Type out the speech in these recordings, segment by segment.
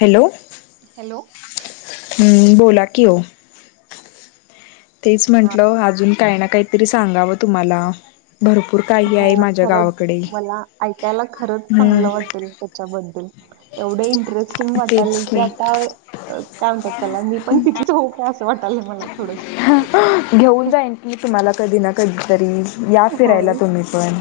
Hello hello [unintelligible] हम्म बोला कि ओ तेच म्हंटलं अजून काही ना काहीतरी सांगावं तुम्हाला भरपूर काही आहे हो माझ्या खरंच गावाकडे मला ऐकायला खरंच हम्म चांगलं वाटेल त्याच्याबद्दल एवढ इंटरेस्टिंग वाटालय की आता काय म्हणतात त्याला मी पण तिथलीच हो का असं वाटाल घेऊन जाईन की तुम्हाला कधी ना कधी या फिरायला होय तुम्ही पण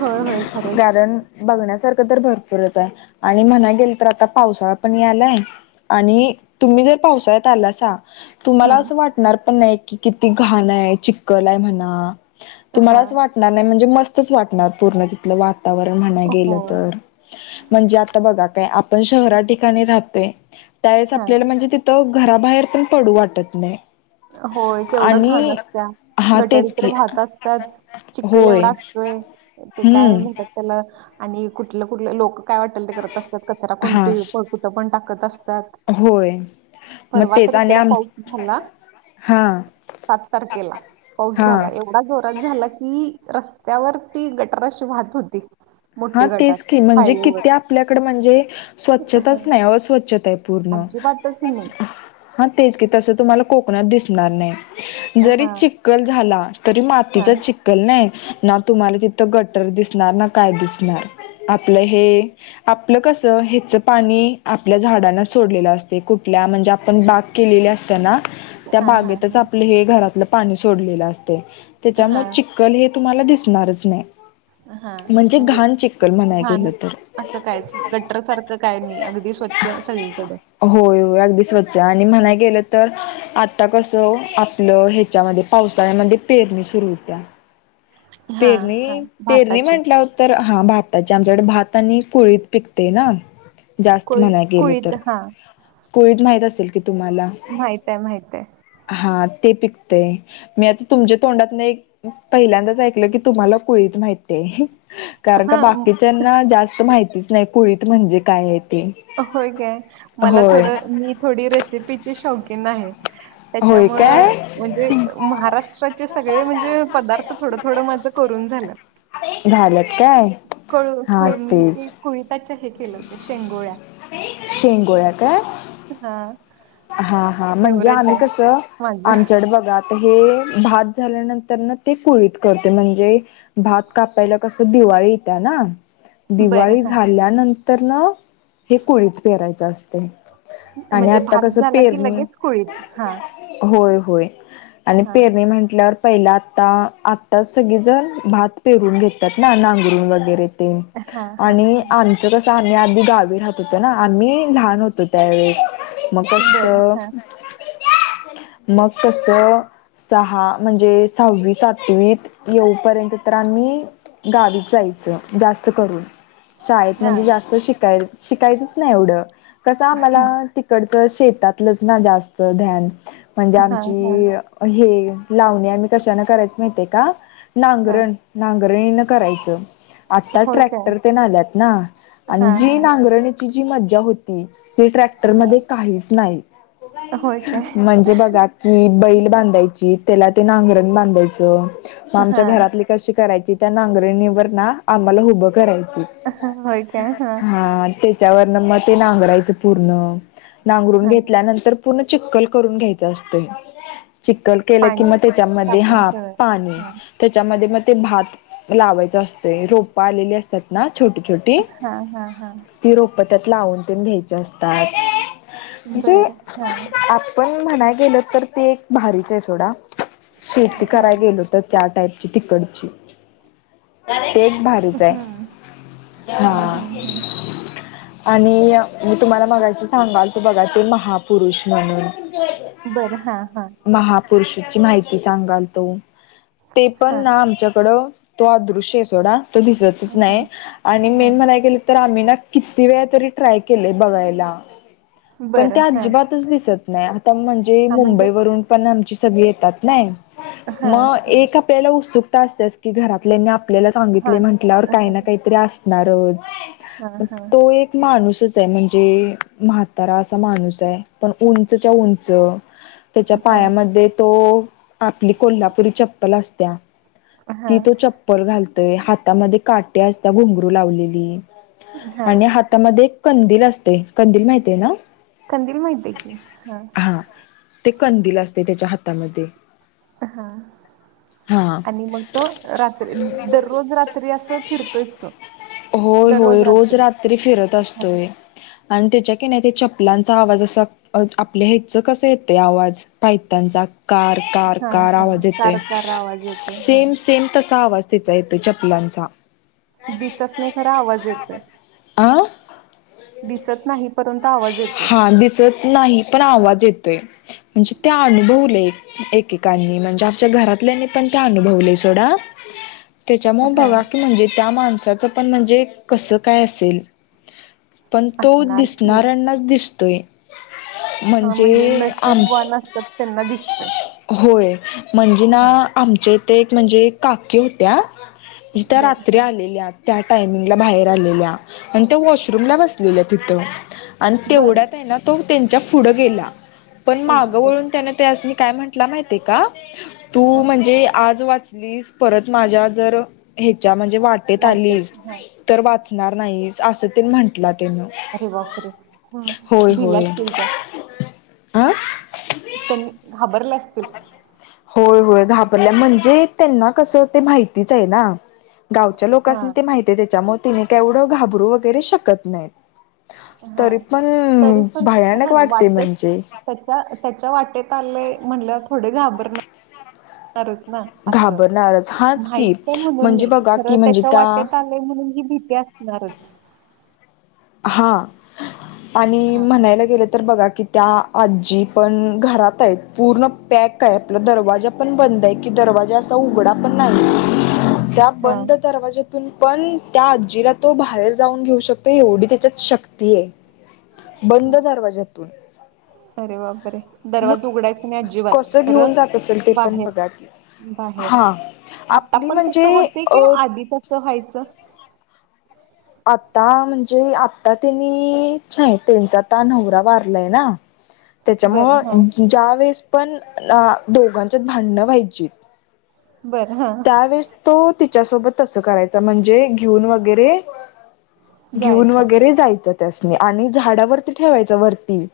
होय होय खरंच कारण बघण्यासारखं भरपूर आणि म्हणायला गेले तर आता पावसाळा पण यालाय आणि तुम्ही जर पावळ्यात आला तुम्हाला असं हम्म वाटणार पण नाही कि किती घाण आहे चिखल आहे म्हणा हा तुम्हालाच वाटणार नाही म्हणजे मस्तच वाटणार पूर्ण तिथ वा वातावरण म्हणायला गेलं होय तर म्हणजे आता बघा काय आपण शहरा ठिकाणी राहतोय त्यावेळेस हा आपल्याला म्हणजे तिथं घराबाहेर पण पडू वाटत नाही होय केवढं घाण आणि असत्या हा गटारी तेच तर की वाहात असतात चिखल होय एवढा असतोय ते काय म्हणतात हम्म त्याला आणि कुठलं कुठलं लोक काय वाटल ते करत असतात कचरा हा कोणती फळकुटं पण टाकत असतात होय मग परवा तेच तर आणि इकड आम पाऊस झाला हा सात तारखेला पाऊस हा झाला एवढा जोरात झाला की ती रस्त्यावर ती गटराशी वाहत होती हा मोठी गटार तेच की म्हणजे हायवेवर किती आपल्याकडे म्हणजे स्वच्छताच हं. नाही अस्वच्छता आहे पूर्ण अजिबातच नाही हा तेच की तसं तुम्हाला कोकणात दिसणार नाही हां, जरी चिखल झाला तरी मातीचा हां, चिखल नाही ना तुम्हाला तिथं गट्टर दिसणार ना काय दिसणार आपलं हे आपलं कस हच पाणी आपल्या झाडांना सोडलेला असते कुठल्या म्हणजे आपण बाग केलेल्या असतना त्या हां, हां, बागेतच हां, आपलं हे घरातलं पाणी सोडलेलं असते त्याच्यामुळे चिक्कल हे तुम्हाला दिसणारच नाही हा म्हणजे चिखल म्हणायला गेलं घाण तर असं काय गट्टर सारखं काय नाही अगदी स्वच्छ सगळीकडे होय होय अगदी स्वच्छ आणि म्हणाय गेलं तर आता कसं आपलं ह्याच्यामध्ये पावसाळ्यामध्ये पेरणी सुरू होत्या हां, हां. पेरणी पेरणी भाताची म्हटल्या उतर हा भात त्याच्या आमच्याकडे भात आणि फोळीत पिकते ना जास्त कोळी म्हणाय गेलं कुळीत तर हां कोळीत माहित असेल की तुम्हाला? माहित आहे माहित आहे. हा. ते पिकतेय मी आता तुमच्या तोंडात नाही पहिल्यांदाच तुम्हाला कोळीत माहित आहे. कारण का हां बाकीच्याना जास्त माहितीच नाही. कोळीत म्हणजे काय आहेत? होय काय मला थोडं मी थोडी रेसिपीचे शौकीन आहे. [inaudible] त्याच्या मुळे काय म्हणजे महाराष्ट्राचे सगळे म्हणजे पदार्थ थोडं थोडं माझं करून झालं. झाल्यात काय हा तेच [unintelligible] तिला ते शेंगुळया शेंगोळ्या काय? हां. हा हा म्हणजे फेवरेट आम्ही आहे कस माझं. आमच्याकडे बघा आता हे भात झाल्यानंतर ना ते कुळीत करते म्हणजे भात कापायला कसं दिवाळी येत ना. बरं दिवाळी हां. झाल्यानंतर न हे कोळीत पेरायचं असते. आणि म्हणजे आता भात कसं झाला की पेरणी लगेच कोळीत हा. होय होय आणि पेरणी म्हंटल्यावर पहिला आत्ता आत्ताच सगळे जण भात पेरून घेतात ना नांगरूण वगैरे हां, हां. आणि आमचं कस आम्ही आधी गावी राहत होतो ना. आम्ही लहान होतो त्यावेेळेस. बरं. मग हां. [inaudible] मग तस सहा म्हणजे सहावी सातवीत येऊपर्यंत तर आम्ही गावी जायचं जास्त करून शाळेत म्हणजे हां. जास्त शिकाय शिकायचंच नाही एवढं. कस आम्हाला तिकडचं शेतातलंच ना जास्त धान्य न म्हणजे हां, आमची हां. हे लावणे आम्ही कशान करायच माहितेय का, हां. नांगरण नांगरणीन करायचं. आता होय काय? ट्रॅक्टर ते आल्यात ना आणि हां, जी हां. नांगरणीची जी मज्जा होती ते ट्रॅक्टर हां. मध्ये काहीच नाही होय काय? म्हणजे बघा की बैल बांधायची, त्याला ते नांगरण बांधायच, मग आमच्या हां. घरातली कशी करायची त्या नांगरणीवर ना आम्हाला उभं करायच. हां. होय काय? हां. हा तेच. त्या मग ते नांगरायच पूर्ण नांगरून हां. घेतल्यानंतर पूर्ण चिखल करून घ्यायचं असतंय. चिक्खल केलं की पाणी मग त्याच्यामध्ये तापून हा ठेवायचं. पाणी, हां. त्याच्यामध्ये मग ते भात, लावायच असतंय रोप आलेली असतात ना. छोटी छोटी हां, हां, हां. ती रोप त्यात लावून ते घ्यायची असतात. म्हणजे बरं हा. आपण म्हणाय गेल तर ते एक भारीच आहे सोडा. शेती हां. कराय गेलो तर त्या टाईप तिकडची तेच भारीच आहे. हं, हं, हं, हं. आणि मी तुम्हाला मगाशी सांगाल तू बघा ते महापुरुष म्हणून बरं. हां, हां. महापुरुषाची माहिती. सांगाल तो ते पण हां, ना आमच्याकडं तो अदृश्य आहे सोडा तो दिसतच हां, नाही आणि हां. मेन म्हणाय गेलं तर मी ना किती वेळा तरी ट्राय केले बघायला, पण ते बरं. हां. अजिबातच दिसत नाही. आता म्हणजे हां, म्हणजे मुंबई वरून पण आमची सगळी येतात नाही. हां, मग हां, एक आपल्याला उत्सुकता असतेस की घरातल्यांनी आप आपल्याला सांगितले हां. म्हटल्यावर हां, काही हां, ना काहीतरी असणारच. मग हां. तो एक माणूसच म्हणजे म्हातारा असा माणूस आहे, पण उंचच्या उंच, त्याच्या हां, पायामध्ये तो आपली कोल्हापुरी चप्पल असत्या. ती हां, तो चप्पल घालतय, हातामध्ये काटे असतात घुंगरू लावलेली, आणि हां. हातामध्ये कंदील असते. कंदील माहितीय ना? कंदील माहिती आहे की हा ते कंदील असतय त्याच्या हातामध्ये हा हा आणि मग तो रात्री दररोज रात्री असं फिरतोयचं तो होय होय रोज रात्री फिरत हां, असतोय. आणि त्याच्या किण्या ते चपलांचा आवाज असा आपल्या ह्याच कसं येतंय आवाज पायताणचा कार कार हां, कार हां. आवाज येतोय कार-कार आवाज येतोय. हां. सेम सेम तसा आवाज हिचा येतोय चपलांचा दिसत नाही खरा आवाज येतोय. आं दिसत नाहीत. हा दिसत नाही पण आवाज येतो. म्हणजे ते अनुभवलय एकेकांनी म्हणजे आपच्या घरातल्यानी पण ते अनुभवलय [unintelligible] त्याच्यामुळे हां. बगा की म्हणजे त्या माणसाचं पण म्हणजे कसं काय असेल पण तो असणार की. दिसणाऱ्यांनाच दिसतोय. हां, म्हणजे आम नशीबवान असतात त्यांना दिसतोय. होय म्हणजे ना हां. आमच्या इथे एक म्हणजे काकी होत्या त्या बर रात्री हा आलेल्या त्या टायमिंगला बाहेर आलेल्या आणि त्या हा वॉशरूमला बसलेल्या तिथं आणि बरं तेवढ्यात हाय ना तो त्यांच्या पुढं गेला पण करू मागं शकतात वळून त्यांन त्यासनी काय म्हंटला माहिती आहे का तू हा म्हणजे आज वाचलीस परत माझ्या जर ह्याच्या म्हणजे वाटेत वाटते आलीस हा तर वाचणार नाहीस असं ते म्हंटला. अरे [unintelligible] बापरे भिल्या असतील त्या. आं त्यांनी घाबरल्यात. होय होय घाबरल्या म्हणजे त्यांना कसं ते माहितीच आहे ना. गावच्या हा लोकांसनी ते माहितीय त्याच्यामुळे त्यानी काय येवढं घाबरू वगैरे शकत नाहीत. हा तरी पण तरी पण ह भयानक वाटते वाटेत म्हणजे त्याच्या त्याच्या वाटेत आले. म्हणलं थोडे घाबरनार असणारच ना असं, घाबरणारच हाच माहित की हाय म्हणून म्हणजे नाही बघा खर की म्हणजे त्याच्या त्या वाटेत आलंय म्हणून ही भीती. भीती असणारच. हा आणि हा म्हणायला गेलं तर बघा की त्या आजी पण घरात आहेत पूर्ण पॅक आहे आपला दरवाजा पण बंद. बंद आहे की दरवाजा असा उघडा पण नाही त्या हा बंद दरवाजा पण त्या आजीला तो बाहेर जाऊन घेऊ शकतो एवढी त्याच्यात शक्ती आहे. बंद दरवाज्यातून अरे बापरे मग दरवाजा उघडायच नाही अजिबात कसं खरं घेऊन जात असेल ते पण बाहेर बघा की बाहेर हा आता आपली पण तसं म्हणजे होत अ की आधी तस व्हायचं. आता म्हणजे आता त्यांनी नाही त्यांचा आता नवरा वारलाय ना त्याच्या बरं हा मुळे ज्या वेळेस पण अं दोघांच्यात भांडणं व्हायची. बरं हां त्यावेेळेस तो तिच्यासोबत तसं करायचा म्हणजे घेऊन वगैरे. घेऊन जायचा वगैरे जायचं त्यासनी आणि झाडावरती ठेवायचं वरती.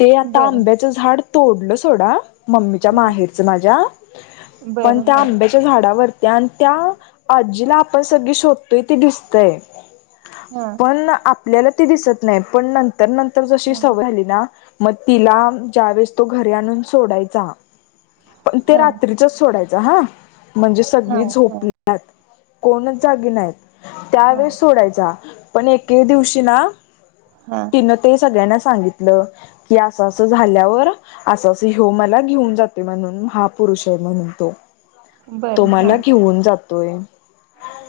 ते आता बरं आंब्याचं झाड तोडलं सोडा. मम्मीच्या हं माहेरच माझ्या पण बरं त्या हां आंब्याच्या झाडावरती आणि त्या आजीला आपण सगळी शोधतोय ते दिसतय. हां पण आपल्याला ती दिसत नाही पण नंतर नंतर जशी हां सवय झाली ना मग तिला ज्या वेळेस तो घरी आणून सोडायचा पण ते हां रात्रीचच सोडायचा हा म्हणजे सगळी हां हां झोपल्या - कोण जागी नाहीत. हां त्यावेेळेस सोडायचा पण एके दिवशी ना. हां तिन ते सगळ्यांना सांगितलं. - की असं अस झाल्यावर असं असं हेव मला घेऊन जाते म्हणून महापुरुष आहे. म्हण तो. बरं हां तुम्हाला घेऊन जातोय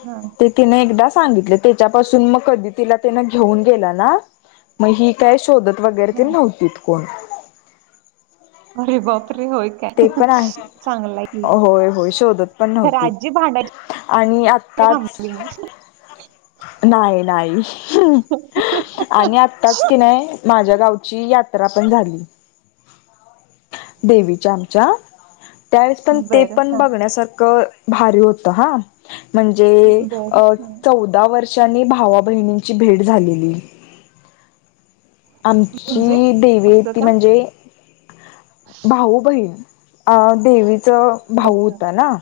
हां ते तिने एकदा सांगितले. त्याच्यापासून मग कधी तिला घेऊन गेला ना मग ह काय शोधत. वगैरे ते हां नव्हतीत कोण. अरे बापरे! होय काय ते पण आहे चांगला की होय होय शोधत पण तर नव्हती. आजी भांडायची आणि आत्ताच. थांबली मी. नाही नाही आणि आत्ताच की नाही. माझ्या गावची यात्रा पण झाली. देवीच्या आमच्या त्यावेळेस पण ते बरं पण हां बघण्यासारखं. भारी होत हा म्हणजे बरं हां चौदा वर्षांनी भावा. बहिणींची भेट झालेली. म्हणजे आमची देवी असं ती का? म्हणजे भाऊ बहीण. अ देवीच भाऊ होत ना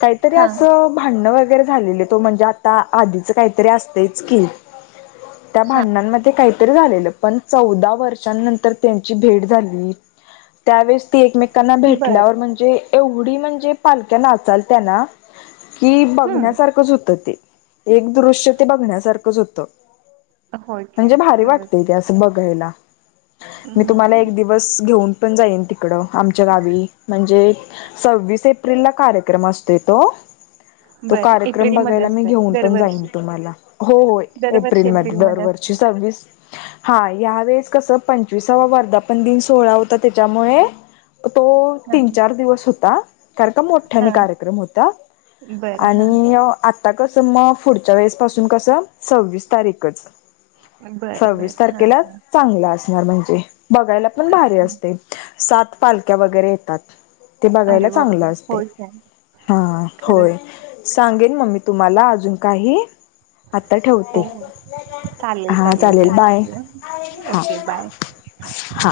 काहीतरी हां असं भांडण वगैरे. वगैरे झाले तो म्हणजे आता आधीच काहीतरी असतच की. त्या हां भांडणांमध्ये काहीतरी झालेलं. पण चौदा वर्षांनंतर त्यांची भेट झाली त्यावेळेस. ती एकमेकांना भेटल्यावर बरं म्हणजे एवढी म्हणजे पालक्या नाचालत्या ना. कि हं बघण्यासारखंच होतं ते एक दृश्य ते बघण्यासारखंच होतं. होय काय म्हणजे भारी खरंच वाटतेय ते असं बघायला. मी तुम्हाला एक हं दिवस घेऊन पण जाईन तिकडं आमच्या गावी म्हणजे सव्वीस एप्रिल ला कार्यक्रम असतोय तो. [inaudible] तो बरं कार्यक्रम एप्रिलमध्ये बघायला मी असते घेऊन पण जाईन दरवर्षी तुम्हाला. हो दरवर्षी एप्रिलमध्ये असते दरवर्षीच हा या वेळेस कसं पंचविसावा वर्धापन दिन सोहळा होता त्याच्यामुळे तो हां तीन चार दिवस होता कारण का मोठ्याने हां कार्यक्रम होता. बरं हां. आणि आता कसं मग पुढच्या वेळेस पासून कसं सव्वीस तारीखच. बर बरं सव्वीस हां तारखेला चांगला असणार म्हणजे बघायला पण भारी हां. असते. सात पालक्या वगैरे येतात. ते बघायला अरे चांगलं बापरे! असतय. हो काय हा खरंच. होय सांगेन. मग मी तुम्हाला अजून काही. आता ठेवते हो चालेल हा चालेल. बाय हा ओके बाय हा